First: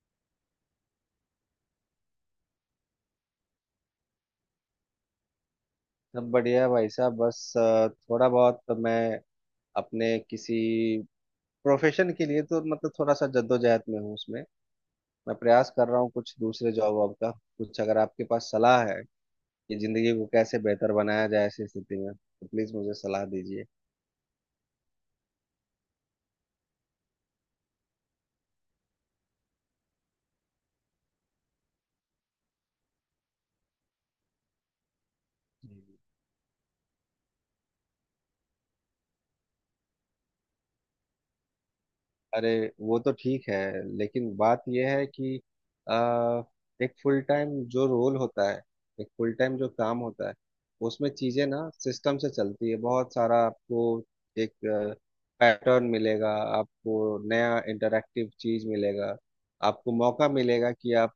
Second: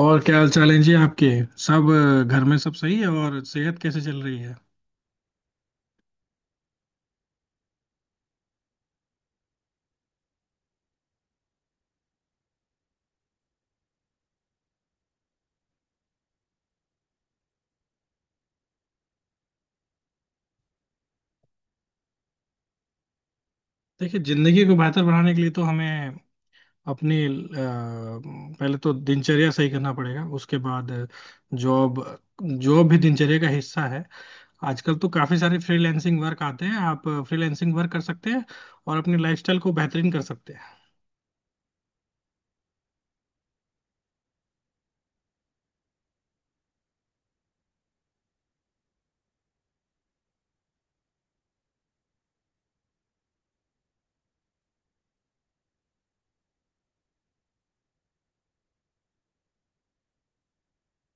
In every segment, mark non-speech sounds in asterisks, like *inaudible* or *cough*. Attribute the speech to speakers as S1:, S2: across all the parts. S1: और क्या हाल चाल है जी आपके। सब घर में सब सही है। और सेहत कैसे चल रही है?
S2: सब बढ़िया है भाई साहब। बस थोड़ा बहुत मैं अपने किसी प्रोफेशन के लिए तो मतलब थोड़ा सा जद्दोजहद में हूँ उसमें। मैं प्रयास कर रहा हूँ कुछ दूसरे जॉब वॉब का। कुछ अगर आपके पास सलाह है कि जिंदगी को कैसे बेहतर बनाया जाए ऐसी स्थिति में तो प्लीज मुझे सलाह दीजिए।
S1: देखिए, जिंदगी को बेहतर बनाने के लिए तो हमें अपनी पहले तो दिनचर्या सही करना पड़ेगा। उसके बाद जॉब, जॉब भी दिनचर्या का हिस्सा है। आजकल तो काफी सारे फ्रीलैंसिंग वर्क आते हैं, आप फ्रीलैंसिंग वर्क कर सकते हैं और अपनी लाइफस्टाइल को बेहतरीन कर सकते हैं।
S2: अरे वो तो ठीक है, लेकिन बात यह है कि आ, एक फुल टाइम जो रोल होता है, एक फुल टाइम जो काम होता है, उसमें चीजें ना सिस्टम से चलती है। बहुत सारा आपको एक पैटर्न मिलेगा। आपको नया इंटरैक्टिव चीज मिलेगा। आपको मौका मिलेगा कि आप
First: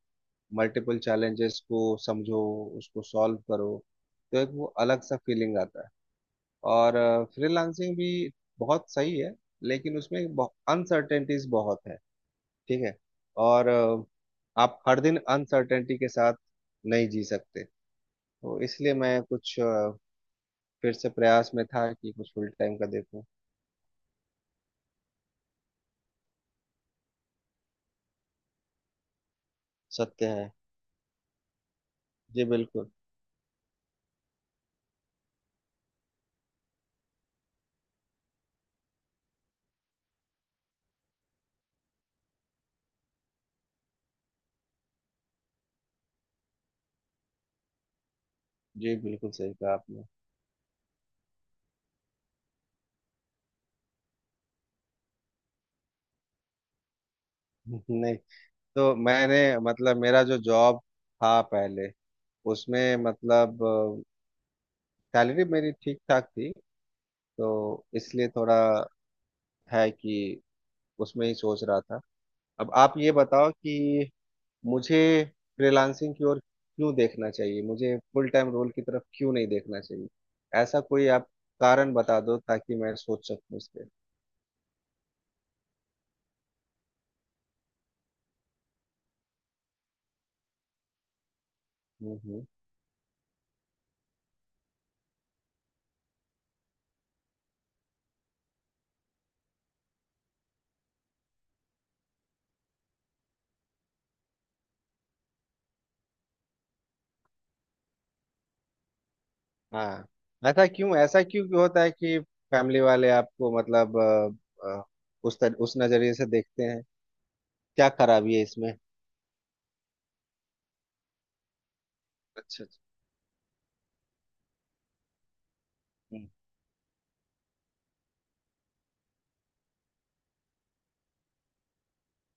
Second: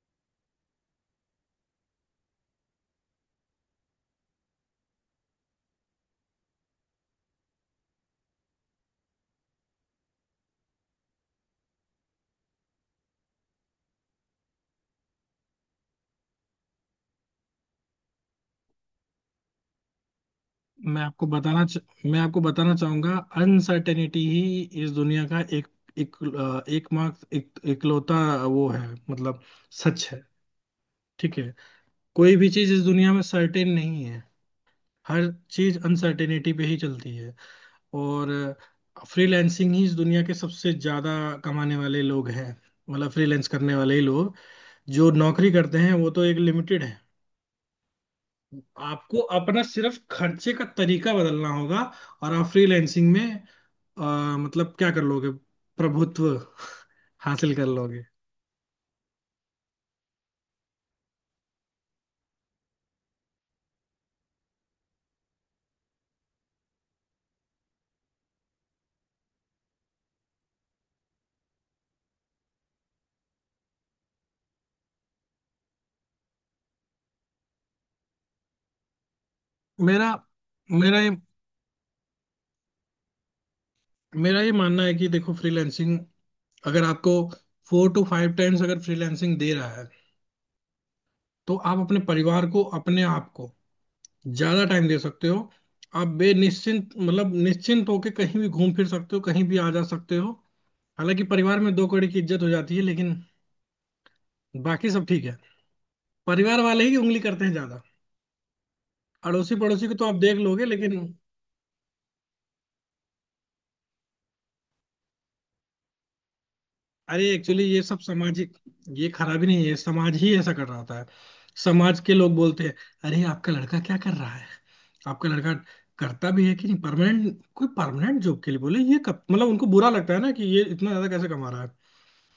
S2: मल्टीपल चैलेंजेस को समझो, उसको सॉल्व करो। तो एक वो अलग सा फीलिंग आता है। और फ्रीलांसिंग भी बहुत सही है, लेकिन उसमें अनसर्टेनिटीज बहुत है। ठीक है। और आप हर दिन अनसर्टेनिटी के साथ नहीं जी सकते। तो इसलिए मैं कुछ फिर
S1: मैं
S2: से
S1: आपको
S2: प्रयास
S1: बताना
S2: में
S1: च-
S2: था कि
S1: मैं
S2: कुछ
S1: आपको
S2: फुल
S1: बताना
S2: टाइम का
S1: चाहूंगा,
S2: देखूं।
S1: अनसर्टेनिटी ही इस दुनिया का एक एक अ, एकमात्र इकलौता वो है, मतलब सच है।
S2: सत्य है।
S1: ठीक है, कोई
S2: जी
S1: भी चीज इस
S2: बिल्कुल।
S1: दुनिया में सर्टेन नहीं है। हर चीज अनसर्टेनिटी पे ही चलती है। और फ्रीलैंसिंग ही इस दुनिया के सबसे ज्यादा कमाने वाले लोग हैं, मतलब फ्रीलैंस करने वाले ही लोग। जो नौकरी करते हैं वो तो एक लिमिटेड है।
S2: जी
S1: आपको
S2: बिल्कुल सही
S1: अपना
S2: कहा
S1: सिर्फ
S2: आपने।
S1: खर्चे का तरीका बदलना होगा, और आप फ्रीलैंसिंग में अ, मतलब क्या कर लोगे? प्रभुत्व *laughs* हासिल कर
S2: *laughs*
S1: लोगे।
S2: नहीं। तो मैंने, मतलब मेरा जो जॉब था पहले, उसमें मतलब सैलरी मेरी ठीक ठाक थी। तो इसलिए थोड़ा है कि उसमें ही सोच रहा था। अब आप ये बताओ कि मुझे फ्रीलांसिंग की ओर क्यों देखना चाहिए, मुझे फुल टाइम रोल की तरफ क्यों नहीं देखना चाहिए।
S1: मेरा
S2: ऐसा
S1: मेरा
S2: कोई
S1: ये
S2: आप कारण बता दो ताकि मैं सोच सकूं इस पे।
S1: मेरा ये मानना है कि देखो, फ्रीलैंसिंग अगर आपको 4 to 5 times अगर फ्रीलैंसिंग दे रहा है तो आप अपने
S2: हम्म
S1: परिवार
S2: हम्म,
S1: को, अपने आप को ज्यादा टाइम दे सकते हो। आप बेनिश्चिंत मतलब निश्चिंत होकर कहीं भी घूम फिर सकते हो, कहीं भी आ जा सकते हो। हालांकि परिवार में दो कौड़ी की इज्जत हो जाती है, लेकिन बाकी सब ठीक है। परिवार वाले ही उंगली करते हैं ज्यादा। अड़ोसी पड़ोसी को
S2: हाँ।
S1: तो आप देख लोगे,
S2: ऐसा
S1: लेकिन
S2: क्यों, ऐसा क्यों क्यों होता है कि फैमिली वाले आपको मतलब अ, अ, उस नजरिए से देखते हैं।
S1: अरे, एक्चुअली ये
S2: क्या
S1: सब
S2: खराबी है
S1: सामाजिक,
S2: इसमें।
S1: ये खराबी नहीं है, समाज ही ऐसा कर रहा होता है। समाज के लोग बोलते
S2: अच्छा अच्छा।
S1: हैं, अरे आपका लड़का क्या कर रहा है? आपका लड़का
S2: हम्म,
S1: करता भी है कि नहीं परमानेंट, कोई परमानेंट जॉब के लिए बोले। ये कब मतलब उनको बुरा लगता है ना कि ये इतना ज्यादा कैसे कमा रहा है।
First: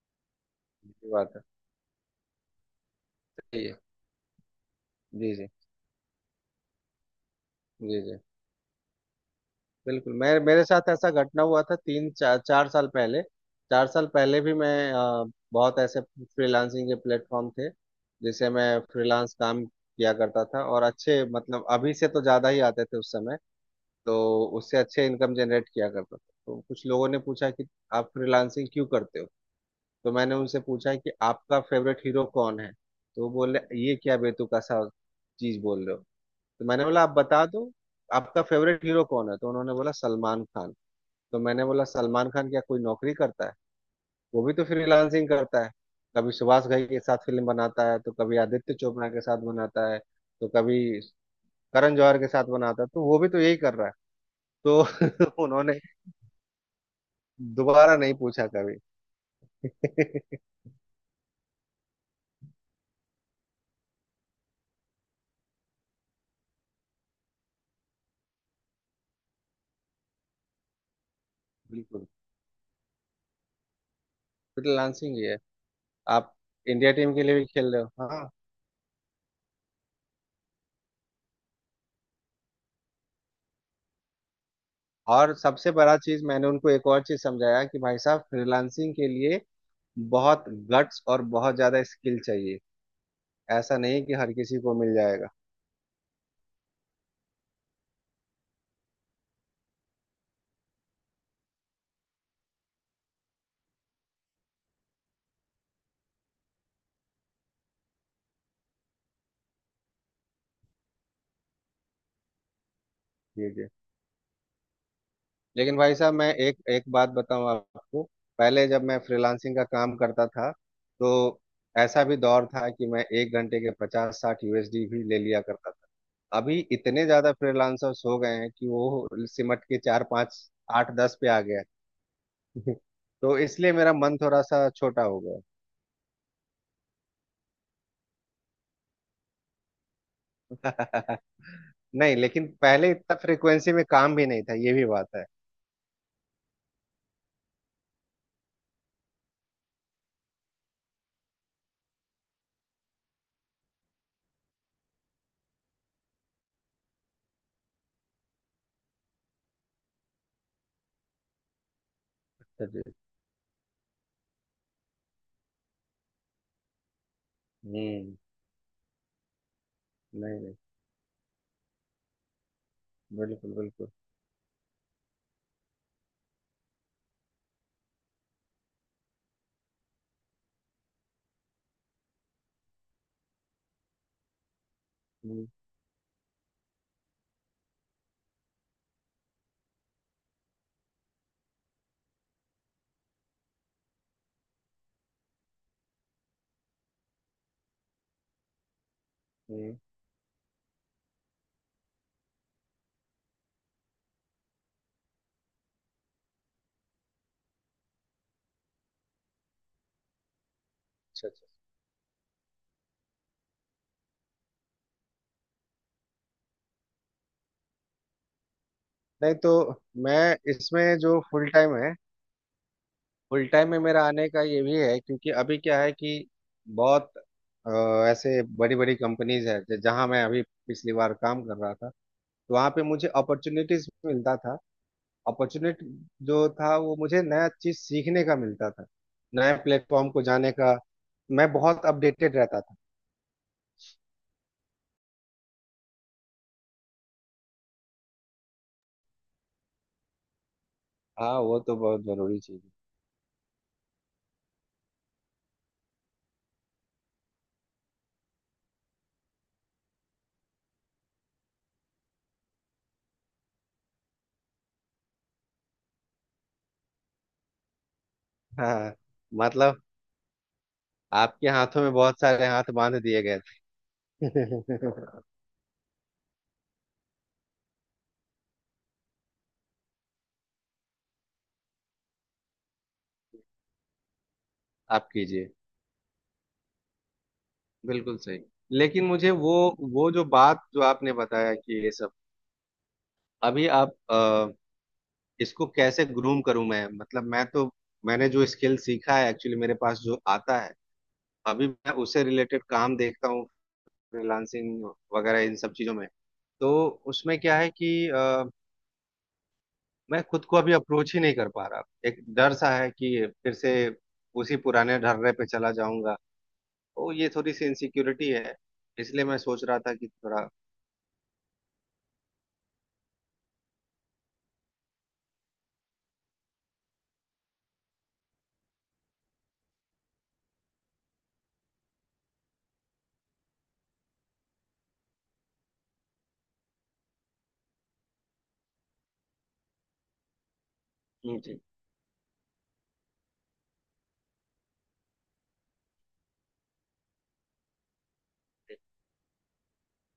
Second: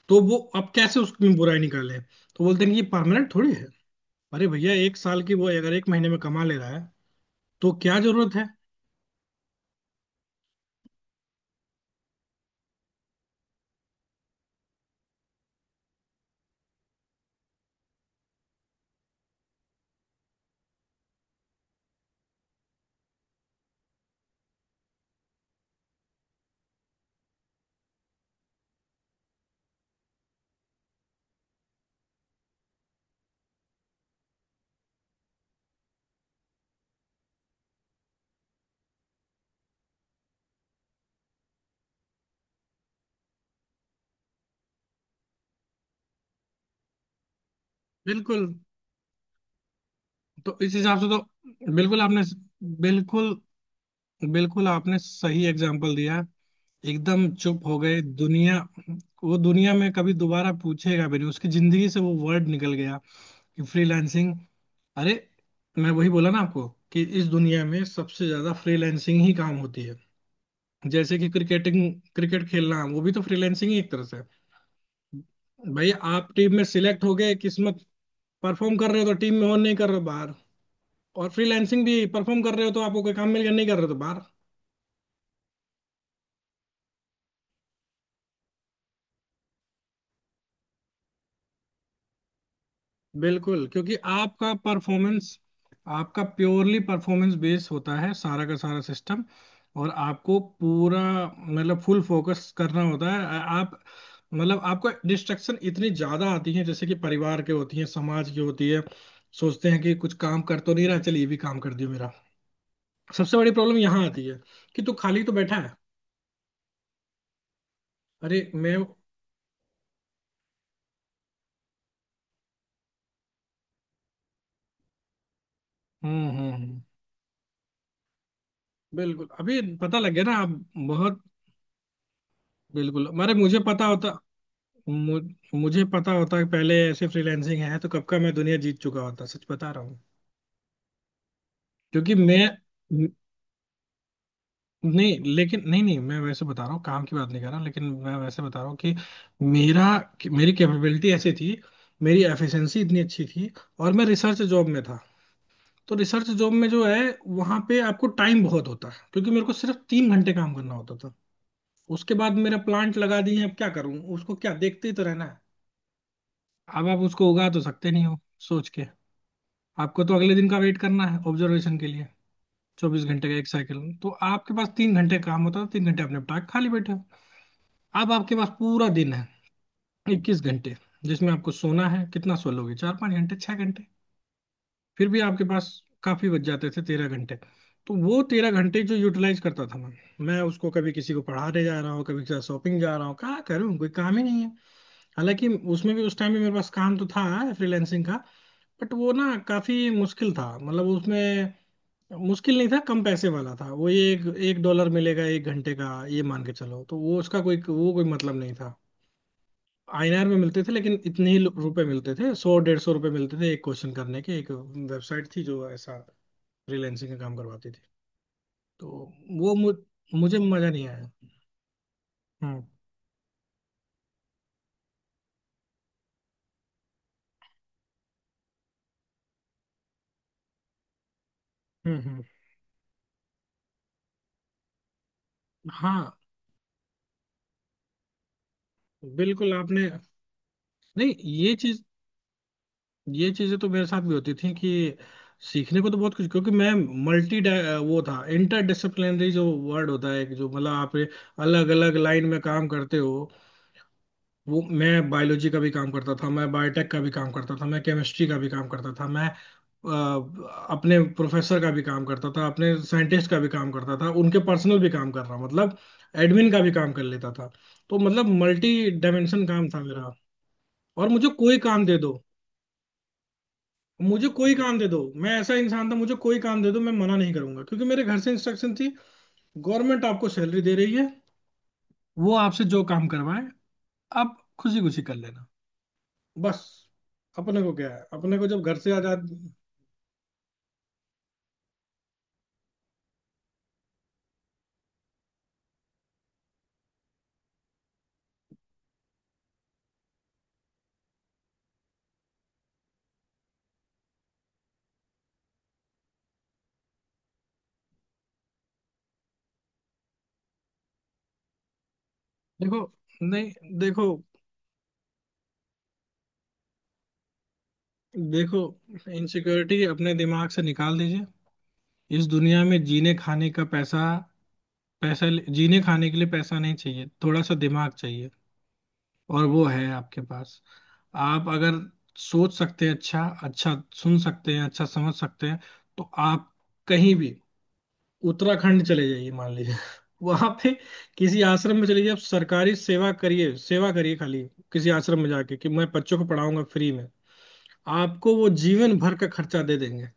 S1: तो वो अब कैसे
S2: ये बात
S1: उसमें
S2: है।
S1: बुराई निकाले, तो बोलते हैं कि ये परमानेंट थोड़ी
S2: सही
S1: है।
S2: है।
S1: अरे भैया, 1 साल
S2: जी
S1: की
S2: जी।
S1: वो अगर 1 महीने में कमा ले रहा है तो क्या
S2: जी जी,
S1: जरूरत है?
S2: बिल्कुल। मैं, मेरे साथ ऐसा घटना हुआ था 3-4 साल पहले। 4 साल पहले भी मैं बहुत ऐसे फ्रीलांसिंग के प्लेटफॉर्म थे जिसे मैं फ्रीलांस काम किया करता था। और अच्छे, मतलब अभी से तो ज़्यादा ही आते थे उस समय। तो उससे अच्छे इनकम जनरेट किया करता था। तो कुछ लोगों ने पूछा कि आप फ्रीलांसिंग क्यों करते हो। तो मैंने उनसे पूछा कि आपका फेवरेट हीरो कौन है। तो वो बोले ये क्या बेतुका सा चीज़ बोल रहे हो। तो मैंने बोला आप बता दो आपका फेवरेट हीरो कौन है। तो उन्होंने बोला सलमान खान। तो मैंने बोला सलमान खान क्या कोई नौकरी करता है। वो भी तो फ्रीलांसिंग करता है। कभी सुभाष घई के साथ फिल्म बनाता है, तो कभी
S1: बिल्कुल।
S2: आदित्य चोपड़ा के साथ बनाता है, तो
S1: तो इस
S2: कभी
S1: हिसाब से तो
S2: करण
S1: बिल्कुल
S2: जौहर
S1: आपने,
S2: के साथ बनाता है। तो वो भी
S1: बिल्कुल,
S2: तो यही कर रहा है।
S1: बिल्कुल आपने
S2: तो *laughs*
S1: सही
S2: उन्होंने
S1: एग्जाम्पल दिया। एकदम चुप हो
S2: दोबारा
S1: गए
S2: नहीं पूछा
S1: दुनिया।
S2: कभी।
S1: वो दुनिया में कभी
S2: *laughs*
S1: दोबारा पूछेगा भी नहीं, उसकी जिंदगी से वो वर्ड निकल गया कि फ्रीलांसिंग। अरे, मैं वही बोला ना आपको कि इस दुनिया में सबसे ज्यादा फ्रीलांसिंग ही काम होती है। जैसे कि क्रिकेटिंग,
S2: बिल्कुल।
S1: क्रिकेट खेलना, वो भी तो फ्रीलांसिंग ही एक तरह से है।
S2: फ्रीलांसिंग ही है।
S1: भाई आप
S2: आप
S1: टीम में
S2: इंडिया
S1: सिलेक्ट हो
S2: टीम के लिए
S1: गए
S2: भी खेल
S1: किस्मत,
S2: रहे हो, हाँ।
S1: परफॉर्म कर रहे हो तो टीम में हो, नहीं कर रहे हो बाहर। और फ्रीलांसिंग भी, परफॉर्म कर रहे हो तो आपको कोई काम मिल गया, नहीं कर रहे हो तो बाहर।
S2: और सबसे बड़ा चीज मैंने उनको एक और चीज समझाया कि भाई साहब, फ्रीलांसिंग के लिए बहुत गट्स और बहुत ज्यादा स्किल चाहिए।
S1: बिल्कुल,
S2: ऐसा
S1: क्योंकि
S2: नहीं कि हर
S1: आपका
S2: किसी को मिल
S1: परफॉर्मेंस,
S2: जाएगा।
S1: आपका प्योरली परफॉर्मेंस बेस होता है, सारा का सारा सिस्टम। और आपको पूरा मतलब फुल फोकस करना होता है। आप मतलब आपको डिस्ट्रक्शन इतनी ज्यादा आती है, जैसे कि परिवार के होती है, समाज की होती है। सोचते हैं कि कुछ काम कर तो नहीं रहा, चल ये भी काम कर दियो मेरा। सबसे
S2: जी
S1: बड़ी
S2: जी।
S1: प्रॉब्लम यहाँ आती है कि तू खाली तो बैठा है।
S2: लेकिन भाई साहब, मैं एक एक बात बताऊं आपको।
S1: अरे
S2: पहले
S1: मैं,
S2: जब मैं फ्रीलांसिंग का काम करता था, तो ऐसा भी दौर था कि मैं एक घंटे के 50-60 USD भी ले लिया करता था।
S1: हम्म हम्म
S2: अभी
S1: हम्म,
S2: इतने ज्यादा फ्रीलांसर्स हो गए हैं कि वो
S1: बिल्कुल अभी
S2: सिमट के
S1: पता
S2: चार
S1: लग गया ना
S2: पाँच
S1: आप।
S2: 8-10
S1: बहुत
S2: पे आ गया है।
S1: बिल्कुल,
S2: *laughs*
S1: अरे
S2: तो
S1: मुझे
S2: इसलिए
S1: पता
S2: मेरा
S1: होता,
S2: मन थोड़ा सा छोटा
S1: मु,
S2: हो गया।
S1: मुझे पता होता कि पहले ऐसे फ्रीलांसिंग है तो कब का मैं दुनिया जीत चुका होता, सच बता रहा हूँ।
S2: *laughs*
S1: क्योंकि
S2: नहीं,
S1: मैं,
S2: लेकिन पहले इतना फ्रिक्वेंसी में काम भी नहीं था, ये भी बात
S1: नहीं
S2: है।
S1: लेकिन, नहीं नहीं, मैं वैसे बता रहा हूँ काम की बात नहीं कर रहा, लेकिन मैं वैसे बता रहा हूँ कि मेरा कि मेरी कैपेबिलिटी ऐसी थी, मेरी एफिशिएंसी इतनी अच्छी थी। और मैं रिसर्च जॉब में था। तो रिसर्च जॉब में जो है, वहाँ पे आपको टाइम बहुत होता है, क्योंकि मेरे को सिर्फ 3 घंटे काम करना होता था। उसके बाद मेरा प्लांट लगा दिए, अब क्या करूँ उसको, क्या देखते ही तो रहना है, अब आप उसको उगा तो सकते नहीं
S2: हम्म।
S1: हो सोच के। आपको तो अगले
S2: नहीं
S1: दिन
S2: नहीं।
S1: का वेट करना है ऑब्जर्वेशन के लिए। 24 घंटे का एक
S2: बिल्कुल
S1: साइकिल,
S2: बिल्कुल।
S1: तो आपके पास 3 घंटे काम होता है, 3 घंटे आप निपटा के खाली बैठे हो। अब आपके पास पूरा दिन है, 21 घंटे, जिसमें आपको सोना है, कितना सो लोगे? 4-5 घंटे, 6 घंटे। फिर भी आपके
S2: हम्म
S1: पास काफी बच जाते थे 13 घंटे। तो वो 13 घंटे जो यूटिलाइज करता था मैं, उसको कभी किसी को पढ़ाने जा रहा हूँ, कभी किसी शॉपिंग जा रहा हूँ, क्या करूँ कोई काम ही नहीं है। हालांकि उसमें भी, उस टाइम भी मेरे पास काम तो था फ्रीलैंसिंग का, बट वो ना
S2: हम्म।
S1: काफी मुश्किल था, मतलब उसमें मुश्किल नहीं था, कम पैसे वाला था वो। ये $1 मिलेगा 1 घंटे का, ये मान के चलो, तो वो उसका कोई, वो कोई मतलब नहीं था। INR में मिलते थे लेकिन
S2: अच्छा
S1: इतने ही
S2: अच्छा।
S1: रुपए मिलते थे, 100-150 रुपए मिलते थे एक क्वेश्चन करने के। एक वेबसाइट थी जो ऐसा फ्रीलैंसिंग का काम करवाती थी। तो
S2: नहीं, तो
S1: वो मु,
S2: मैं
S1: मुझे मजा नहीं
S2: इसमें
S1: आया।
S2: जो फुल टाइम है,
S1: हम्म
S2: फुल टाइम में मेरा आने का ये भी है, क्योंकि अभी क्या है कि बहुत अ, ऐसे बड़ी बड़ी कंपनीज है जहाँ मैं अभी पिछली बार काम कर रहा था।
S1: हम्म हम्म।
S2: तो वहाँ पे मुझे अपॉर्चुनिटीज मिलता था। अपॉर्चुनिटी
S1: हाँ
S2: जो था, वो मुझे नया चीज सीखने का मिलता था।
S1: बिल्कुल
S2: नए
S1: आपने,
S2: प्लेटफॉर्म को जाने का।
S1: नहीं,
S2: मैं
S1: ये चीज,
S2: बहुत अपडेटेड रहता था।
S1: ये चीजें तो मेरे साथ भी होती थी कि सीखने को तो बहुत कुछ, क्योंकि मैं मल्टी, वो था इंटर डिसिप्लिनरी जो वर्ड होता है, कि जो मतलब आप
S2: हाँ, वो
S1: अलग
S2: तो
S1: अलग
S2: बहुत
S1: लाइन में
S2: जरूरी चीज
S1: काम करते हो। वो मैं बायोलॉजी का भी काम करता था, मैं बायोटेक का भी काम करता था, मैं केमिस्ट्री का भी काम करता था, मैं अपने प्रोफेसर का भी काम करता था, अपने साइंटिस्ट का भी काम करता था, उनके पर्सनल भी काम कर रहा, मतलब एडमिन का भी काम कर लेता था। तो मतलब
S2: है।
S1: मल्टी
S2: हाँ,
S1: डायमेंशन काम था
S2: मतलब
S1: मेरा। और मुझे
S2: आपके
S1: कोई
S2: हाथों
S1: काम
S2: में
S1: दे दो,
S2: बहुत सारे हाथ बांध दिए गए
S1: मुझे कोई काम दे दो,
S2: थे।
S1: मैं
S2: *laughs*
S1: ऐसा इंसान था, मुझे कोई काम दे दो मैं मना नहीं करूंगा, क्योंकि मेरे घर से इंस्ट्रक्शन थी, गवर्नमेंट आपको सैलरी दे रही है, वो आपसे जो काम करवाए आप खुशी खुशी
S2: आप
S1: कर लेना,
S2: कीजिए।
S1: बस। अपने को क्या है,
S2: बिल्कुल
S1: अपने
S2: सही।
S1: को जब घर से
S2: लेकिन
S1: आजाद।
S2: मुझे वो जो बात जो आपने बताया कि ये सब अभी आप इसको कैसे ग्रूम करूं मैं। मतलब मैं तो, मैंने जो स्किल सीखा है एक्चुअली मेरे पास जो आता है, अभी मैं उससे रिलेटेड काम देखता हूँ, फ्रीलांसिंग वगैरह इन सब चीजों में। तो उसमें क्या है कि मैं खुद को अभी अप्रोच ही नहीं कर पा रहा। एक डर सा
S1: देखो,
S2: है कि
S1: नहीं
S2: फिर से
S1: देखो,
S2: उसी पुराने ढर्रे पे चला जाऊंगा। तो ये थोड़ी सी इनसिक्योरिटी है।
S1: देखो,
S2: इसलिए मैं सोच रहा
S1: इनसिक्योरिटी
S2: था कि
S1: अपने
S2: थोड़ा।
S1: दिमाग से निकाल दीजिए। इस दुनिया में जीने खाने का पैसा, पैसा जीने खाने के लिए पैसा नहीं चाहिए, थोड़ा सा दिमाग चाहिए, और वो है आपके पास। आप अगर सोच सकते हैं, अच्छा अच्छा सुन सकते हैं, अच्छा समझ सकते हैं, तो आप कहीं भी, उत्तराखंड चले जाइए मान लीजिए *laughs* वहां पे किसी
S2: जी।
S1: आश्रम में चले जाइए, आप सरकारी सेवा करिए, सेवा करिए खाली। किसी आश्रम में जाके कि मैं बच्चों को पढ़ाऊंगा फ्री में, आपको वो जीवन भर का खर्चा दे देंगे,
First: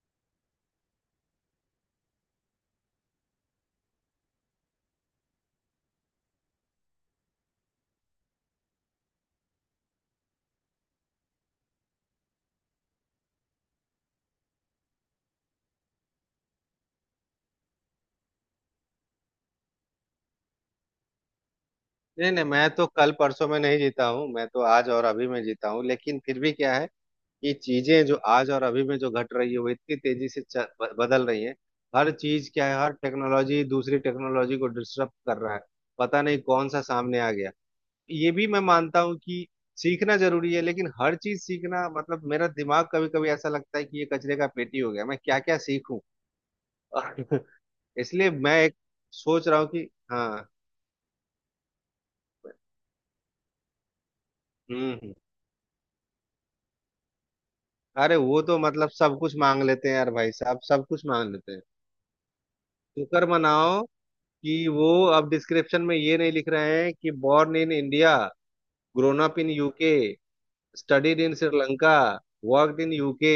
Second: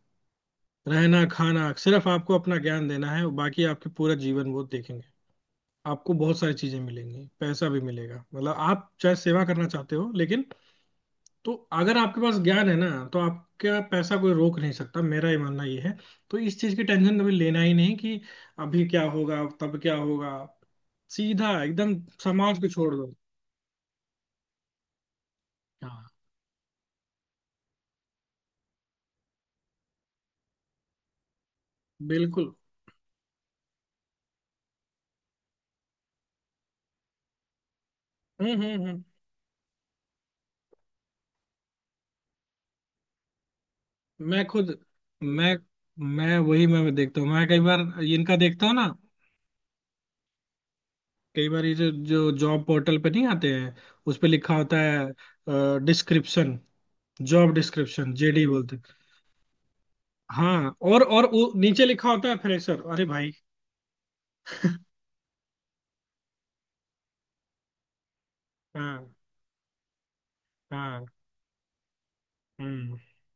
S1: रहना खाना। सिर्फ आपको अपना ज्ञान देना है, बाकी आपके पूरा जीवन वो देखेंगे। आपको बहुत सारी चीजें मिलेंगी, पैसा भी मिलेगा, मतलब आप चाहे सेवा करना चाहते हो लेकिन। तो अगर आपके पास ज्ञान है ना, तो आपका पैसा कोई रोक नहीं सकता, मेरा ये मानना ये है। तो इस चीज की टेंशन कभी लेना ही नहीं कि अभी क्या होगा तब क्या होगा, सीधा एकदम।
S2: नहीं नहीं,
S1: समाज को
S2: मैं तो
S1: छोड़
S2: कल
S1: दो।
S2: परसों में नहीं जीता हूँ, मैं तो आज और अभी में जीता हूँ।
S1: हाँ,
S2: लेकिन फिर भी क्या है कि चीजें जो आज और अभी में जो घट रही है वो इतनी तेजी से बदल रही है। हर चीज
S1: बिल्कुल।
S2: क्या है, हर टेक्नोलॉजी दूसरी टेक्नोलॉजी को डिस्टर्ब कर रहा है। पता नहीं कौन सा सामने आ गया। ये भी मैं मानता
S1: हम्म।
S2: हूँ कि सीखना जरूरी है, लेकिन हर चीज सीखना, मतलब मेरा दिमाग कभी कभी ऐसा लगता है कि ये कचरे
S1: मैं
S2: का
S1: खुद
S2: पेटी हो गया। मैं क्या
S1: मैं
S2: क्या सीखूं।
S1: मैं वही
S2: *laughs*
S1: मैं देखता हूँ,
S2: और
S1: मैं कई बार
S2: इसलिए
S1: इनका
S2: मैं
S1: देखता हूँ
S2: एक
S1: ना,
S2: सोच रहा हूँ कि हाँ।
S1: कई बार ये जो जो जॉब पोर्टल पे नहीं आते हैं, उस पे लिखा होता
S2: हम्म हम्म।
S1: है डिस्क्रिप्शन, जॉब डिस्क्रिप्शन
S2: अरे वो
S1: JD
S2: तो
S1: बोलते हैं।
S2: मतलब सब कुछ मांग लेते हैं यार, भाई साहब,
S1: हाँ,
S2: सब
S1: और
S2: कुछ
S1: और
S2: मांग
S1: वो
S2: लेते हैं।
S1: नीचे लिखा होता है फ्रेशर, अरे
S2: शुक्र
S1: भाई।
S2: मनाओ कि वो अब डिस्क्रिप्शन में ये नहीं लिख रहे हैं कि बॉर्न इन इंडिया,
S1: हाँ
S2: ग्रोन अप इन यूके,
S1: हाँ,
S2: studied in Sri Lanka, worked in
S1: hmm
S2: UK,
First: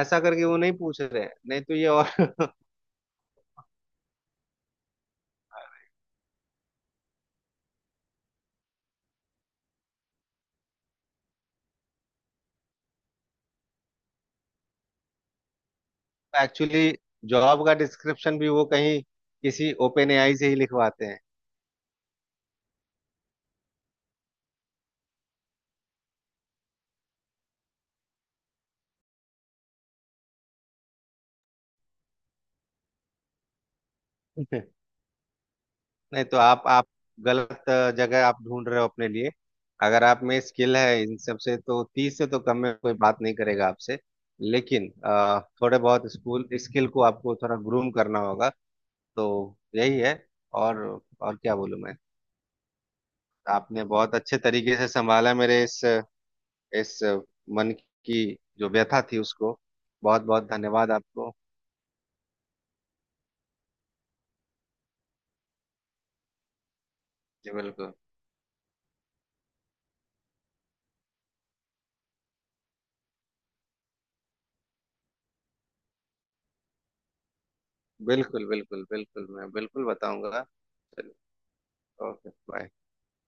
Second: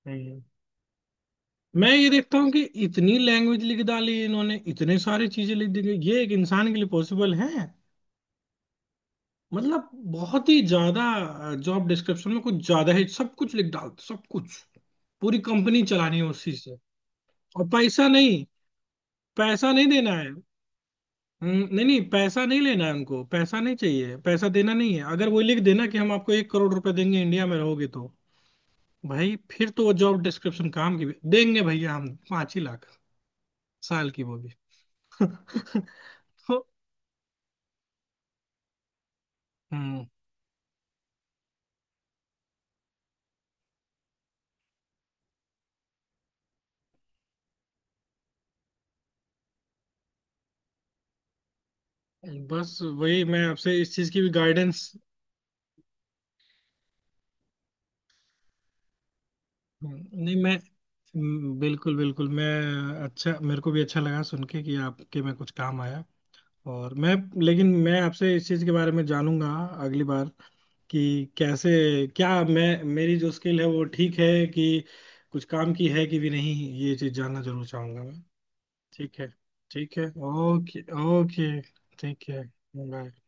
S2: ऐसा
S1: हम्म।
S2: करके वो नहीं पूछ रहे हैं। नहीं तो ये
S1: मैं ये
S2: और
S1: देखता हूँ कि
S2: *laughs*
S1: इतनी लैंग्वेज लिख डाली इन्होंने, इतने सारी चीजें लिख दी गई, ये एक इंसान के लिए पॉसिबल है? मतलब बहुत ही ज्यादा जॉब डिस्क्रिप्शन में कुछ ज्यादा ही सब कुछ लिख डालते, सब कुछ, पूरी कंपनी चलानी है उसी से।
S2: एक्चुअली जॉब
S1: और
S2: का
S1: पैसा
S2: डिस्क्रिप्शन
S1: नहीं,
S2: भी वो कहीं
S1: पैसा
S2: किसी
S1: नहीं
S2: ओपन
S1: देना है।
S2: एआई से ही लिखवाते
S1: नहीं नहीं पैसा नहीं लेना है उनको, पैसा नहीं चाहिए, पैसा देना नहीं है। अगर वो लिख देना कि हम आपको 1 करोड़ रुपए देंगे इंडिया में रहोगे तो भाई, फिर तो वो जॉब डिस्क्रिप्शन काम की देंगे भैया हम 5 ही लाख साल की, वो भी
S2: हैं। *laughs*
S1: *laughs*
S2: नहीं, तो आप
S1: तो
S2: आप गलत जगह आप ढूंढ रहे हो अपने लिए। अगर
S1: हम्म
S2: आप में स्किल है इन सब से तो 30 से तो कम में कोई बात नहीं करेगा आपसे। लेकिन थोड़े बहुत स्कूल स्किल को आपको थोड़ा ग्रूम करना होगा। तो यही है। और और क्या बोलूं मैं।
S1: बस वही, मैं आपसे
S2: आपने
S1: इस चीज
S2: बहुत
S1: की भी
S2: अच्छे तरीके से
S1: गाइडेंस,
S2: संभाला मेरे इस मन की जो व्यथा थी उसको। बहुत
S1: नहीं
S2: बहुत
S1: मैं,
S2: धन्यवाद आपको।
S1: बिल्कुल बिल्कुल, मैं, अच्छा मेरे को भी अच्छा लगा सुन के कि आपके में कुछ काम आया, और मैं,
S2: जी
S1: लेकिन
S2: बिल्कुल
S1: मैं आपसे इस चीज के बारे में जानूंगा अगली बार कि कैसे, क्या मैं, मेरी जो स्किल है वो ठीक है कि कुछ काम की है कि भी नहीं, ये चीज जानना जरूर चाहूंगा मैं।
S2: बिल्कुल। बिल्कुल
S1: ठीक है,
S2: बिल्कुल मैं बिल्कुल
S1: ठीक है,
S2: बताऊंगा।
S1: ओके
S2: चलिए,
S1: ओके, ठीक
S2: ओके
S1: है।
S2: बाय।
S1: बाय।